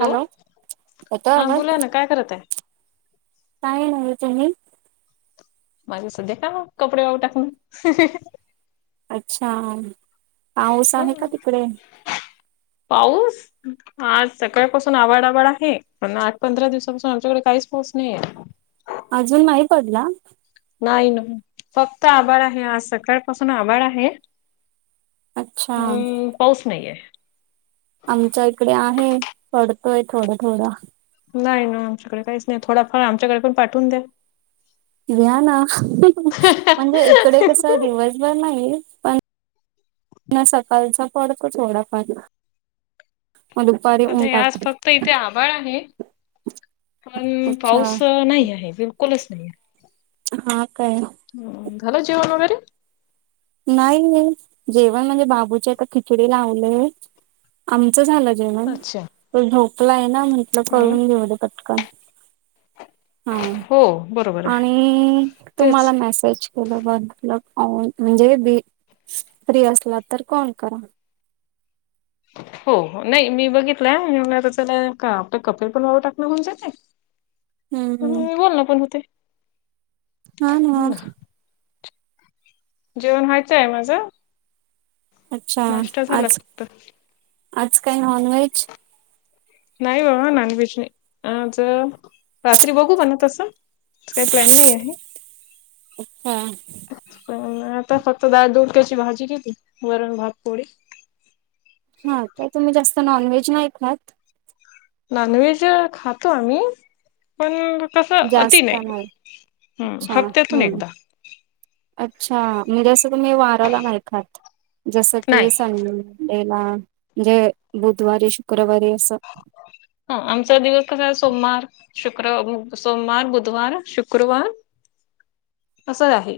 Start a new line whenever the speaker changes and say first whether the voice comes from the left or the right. right: Hello होता
left: हा
right: आमज
left: बोला ना काय करत आहे
right: काय होच म
left: माझे सध्या का कपडे वाव टाकणं
right: अच्छा पाऊस आहे का
left: ह
right: तिकडे
left: पाऊस आज सकाळपासून आवड आवाड आहे प आठ पंधरा दिवसापासून आमच्याकडे काहीच पोच नाहीे
right: अजून माही पडला
left: नाही ना फक्त आभार आहे आज सकाळ पाासून आभार आहे
right: अच्छा
left: हम् पाऊस नाहीे
right: आमच्या इकडे आहे पडतोय थोडं थोडं
left: नाही ना आमच्याकडे काहीच नाही थोडाफार आमच्याकडे पण पाठवून द्या
right: व्या ना म्हणजे इकडे कस दिवस बर नाही पण सकाळचा पडतो थोडाफणी
left: आता आज
right: टाकत
left: फक्त इथे आभाळ आहे पण
right: अच्छा
left: पाऊस नाही आहे बिलकुलच नाही आहे
right: हा काय
left: हो झालं जेव मगरी
right: नाही जेवण म्हणजे बाबूच्या ए खिचडी लावलेय आम झा जेण
left: अच्छा
right: तो झोकला आहे ना म्हंटलं करून घेऊ कटक हा
left: हो बरोबर आहे
right: आणि
left: तेच
right: तुम्हाला मेसेज केलं बटल म्हणजे बी फ्री असला तर कोण करा
left: हो नाही मी बघितलं आणि त्याला आपलं कपेल पण वाव टाकणं म्हऊन जाते
right: [unintelligible] हम्म
left: मी बोल ना पण होते
right: हा ना
left: जेवण व्हायचं आहे. माझं
right: अच्छा
left: नाश्ता झाला
right: आज
left: फक्त
right: आज काय नॉन व्हेज
left: नाही बा नॉनव्हेज नाही. आज रात्री बघू बण तसं काही प्लॅन नाही आहे.
right: हा
left: आता फक्त ाळ दूध त्याची भाजी घेतती गरम भात पोळी
right: हा ते तुम्ही जास्त नॉनव्हेज नाही खात
left: नॉनव्हेज खातो आम्ही पण कस अति नाही ह
right: अच्छा
left: हप्त्यातून
right: हम्म
left: एकदा
right: अच्छा म्हणजे जसं तुम्ही वाराला नाहीखात जसं
left: नाही
right: की संडी ला म्हणजे बुधवारी शुक्रवारी असं
left: हा आमचा दिवस कसा आहे सोमवार शुक्र सोमवार बुधवार शुक्रवार असं आहे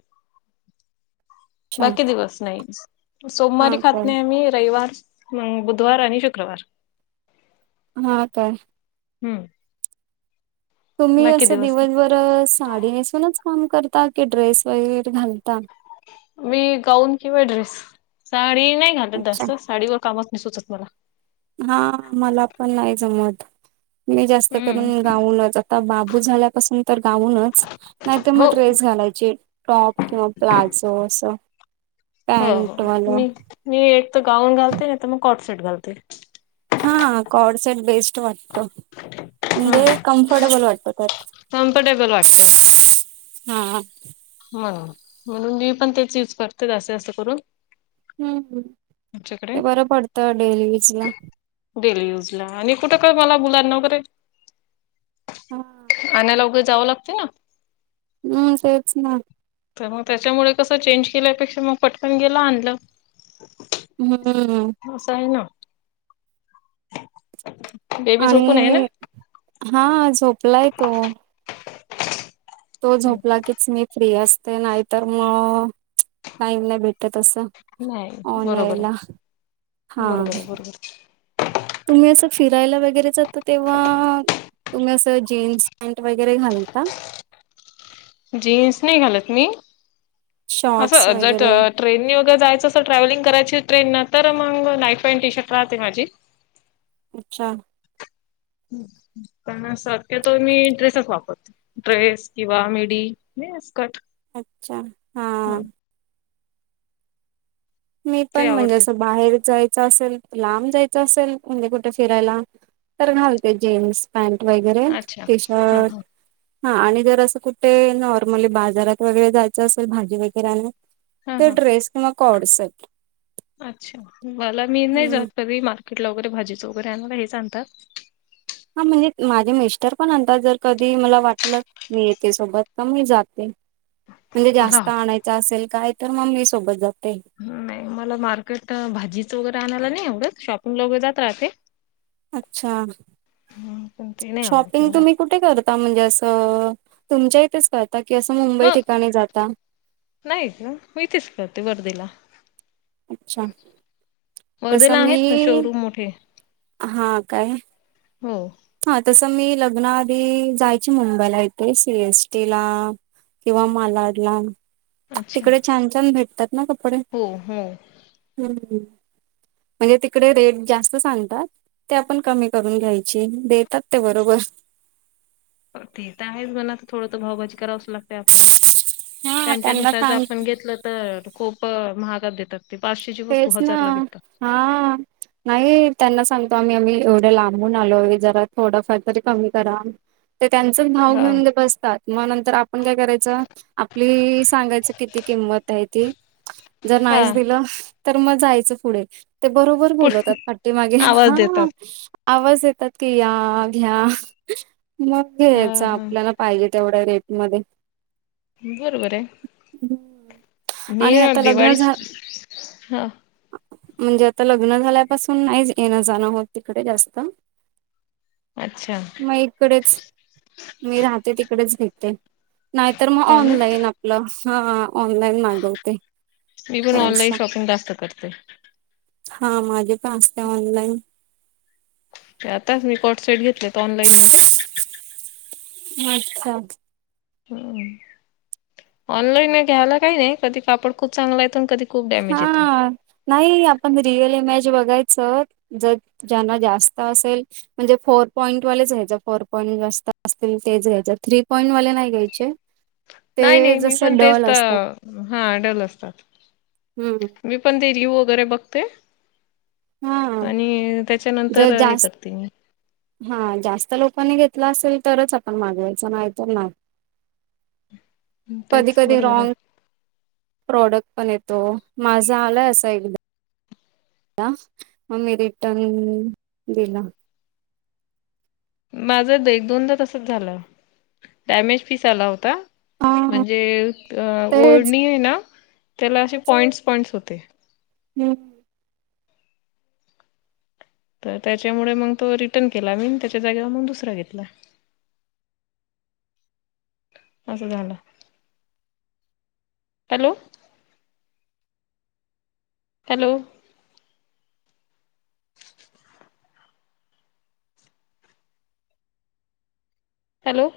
right: अच्छा
left: बाकी दिवस नाही
right: हा
left: सोमवारी खात
right: काय
left: नाही. आम्ही रविवार मग बुधवार आणि शुक्रवार
right: हा काय
left: हं
right: तुम्ही असं
left: दिवस
right: दिवसभर साडी नेसूनच काम करता. की ड्रेस वगैरे घालता
left: मी गाऊन किंवा ड्रेस साडी नाही घालत.
right: अच्छा
left: जास्त साडीवर कामच नाही सुचत मला
right: हा मला पण नाही. जमत मी जास्त
left: हम्म
right: करून गाऊनच आता बाबू झाल्यापासून तर गाऊनच नाही तर
left: हो
right: मग ड्रेस घालायची टॉप किंवा प्लाझो असं
left: हो हो
right: पॅंट वालं
left: मी मी एक तर गाऊन घालते नाही तर मग कोर्टशट घालते
right: हा कॉड सेट बेस्ट वाटतो.
left: हम्म
right: म्हणजे कम्फर्टेबल वाटतो त्यात
left: कम्फर्टेबल वाटतं
right: हा
left: म्हणून म्हणून मी पण तेच यूज करते असे असं करून
right: हम्म
left: आमच्याकडे
right: ते बरं पडतं डेरी वज ला
left: डेली यूज ला आणि कुठं काय मला बुलाण वगैरे
right: हा.
left: आणायला उघं जावं लागते ना?
right: हम् सच ना
left: तर मग त्याच्यामुळे कसं चेंज केल्यापेक्षा मग पटकन गेलं आणलं
right: हम्म
left: होस आहे ना बेबी झोपून आहे ना?
right: आणि हा झोपलाय तो तो झोपला कीच मी फ्री असते नाहीतर. म टाईम नाही भेट तस
left: नाही
right: ऑन
left: बरोबर
right: यायला
left: आहे
right: हा
left: बरोबर आहे बरोबर
right: तुम्ही असं फिरायला वगैरे जातं. तेव्हा तुम्ही असं जीन्स पॅनट वगैरे घालता.
left: जीन्स नाही घालत. मी
right: शॉर्ट्स
left: असं ज
right: वगैरे
left: ट्रेननी वगैर जायचं असं ट्रॅव्हलिंग करायची ट्रेनं तर मग नाईफ पॅन्ट टी शर्ट राहते. माझी
right: अच्छा
left: हम् पण सत्यतो मी ड्रेसेस वापरतो. ड्रेस किंवा मी नाहीसकट
right: अच्छा हा मी
left: ते
right: पण म्हणजे
left: आवडते
right: असं बाहेर जायचं असेल लांब जायचं असेल म्हणजे कुठे फिरायला तर घालते जीन्स पॅन्ट वगैरे,
left: अच्छा.
right: टी
left: हा
right: शर्ट-
left: हा
right: हां आणि जर असं कुठे, नॉर्मली बाजारात वगैरे जायचं असेल भाजी वगैरे आणा
left: हा
right: ते
left: हा
right: ड्रेस किंवा कोडसेट
left: अच्छा, मला मी नाही
right: हम्म.
left: जात कधी मार्केटला वगैरे भाजीचं वगैरे आणायला हेच आणतात.
right: हां म्हणजे माझे मिस्टर पण आणतात, जर कधी मला वाटलं- मी येेते सोबत, तर मी जाते. म्हणजे
left: मला
right: जास्त आणायच असेल काय, तर मम्मी सोबत जाते.
left: नाही, मला मार्केट भाजीचं वगैरे आणायला नाही आवडत शॉपिंगला वगैरे जात राहते.
right: अच्छा...
left: हं पण ते नाही आवडत
right: शॉपिंग
left: मला.
right: तुम्ही कुठे करता म्हणजे असं तुमच्या इथेच करता की असं मुंबई
left: ह
right: ठिकाणी जाता?
left: नाही मी इथेच करते वर्दीला.
right: अच्छा! तसं
left: वर्धेला
right: मी
left: आहेत ना शोरूम मोठे. हो.
right: हां तसं मी लग्ना आधी, जायची मुंबईला इथे सीएसटी ला- किंवा मालाडला,
left: अच्छा
right: तिकडे छान-छान भेटतात ना कपडे.
left: हो हो
right: हं.. म्हणजे तिकडे रेट जास्त सांगतात, ते आपण कमी करून घ्यायचे. देतात ते बरोबर.
left: ते तर आहेच म्हणा, थोडं तर भावभजी करावंच लागत आपल्याला,
right: हा त्यांना
left: त्यांच्यानुसार जर
right: सांग
left: आपण घेतलं तर, खूप महागात देतात. ते पाचशेची वस्तू
right: तेचना
left: हजारला विकतात
right: हां नाही, त्यांना सांगतो आम्ही-आम्ही एवढे लांबून आलोय जरा थोडाफार तरी कमी करा. ते त्यांच भाव
left: हा
right: घेऊन ते बसतात, मग नंतर आपण काय करायचं. आपली सांगायच किती किंमत आहे ती, जर
left: हा
right: नाहीच दिलं. तर मग जायचं पुढे, ते बरोबर
left: पु
right: बोलवतात पाटी मागे
left: आवाज
right: हां.
left: देतात
right: आवाज देतात की या, घ्या, मग
left: ह
right: घ्यायच
left: हा
right: आपल्याला- पाहिजे तेवढ्या रेटमध्ये
left: बरोबर आहे, मी
right: आणि
left: हं
right: आता लग्न
left: दिवाळी
right: झा
left: हा
right: म्हणजे आता लग्न झाल्यापासून नाही, येणं-जाणं होत तिकडे जास्त.
left: अच्छा!
right: मग इकडेच मी राहते तिकडेच घेते, नाहीतर मग
left: हो ना
right: ऑनलाईन आप- हां हां ऑनलाईन माग-
left: मी पण ऑनलाईन शॉपिंग जास्त करते.
right: हा माझे पण असते ऑनलाईन,
left: आताच मी कॉडसेेट घेतलेत ऑनलाईन मध्ये.
right: अच्छा...
left: हं ऑनलाईन घ्यायला काही नाही, कधी कापड खूप चांगला येतो न कधी खूप डॅमेज येतो
right: हां.. नाही आपण रिअल इमेज बघायचं, जर ज्यांना जास्त असेल- म्हणजे फोर पॉईंट वालेच घ्यायचं, फोर पॉईंट जास्त असतील तेच घ्यायच थ्री पॉईंट वाले नाही घ्यायचे. ते जसं डल असतात.
left: हां डल असतात.
right: हं.
left: मी पण ते रिव्ह वगैरे बघते.
right: हा
left: आणि त्याच्यानंतर हे करते मी.
right: हां जास्त लोकांनी घेतला असेल तरच आपण मागवायचं नाही तर नाही. कधी
left: तेच
right: कधी
left: बरोबर
right: रॉंग
left: आहे
right: प्रॉडक्ट पण येतो, माझा आलाय असा एकदा ममी रिटर्न दिला.
left: माझं एक दोनदा तसच झालं डॅमेज पीस आला होता.
right: हा
left: म्हणजे
right: तेच
left: ओढणी आहे ना त्याला असे पॉइंट्स पॉइंट्स होते.
right: हम्.
left: तर त्याच्यामुळे मग तो रिटर्न केला मी त्याच्या जागेवर मग दुसरा घेतला. असं झालं. Hello hello hello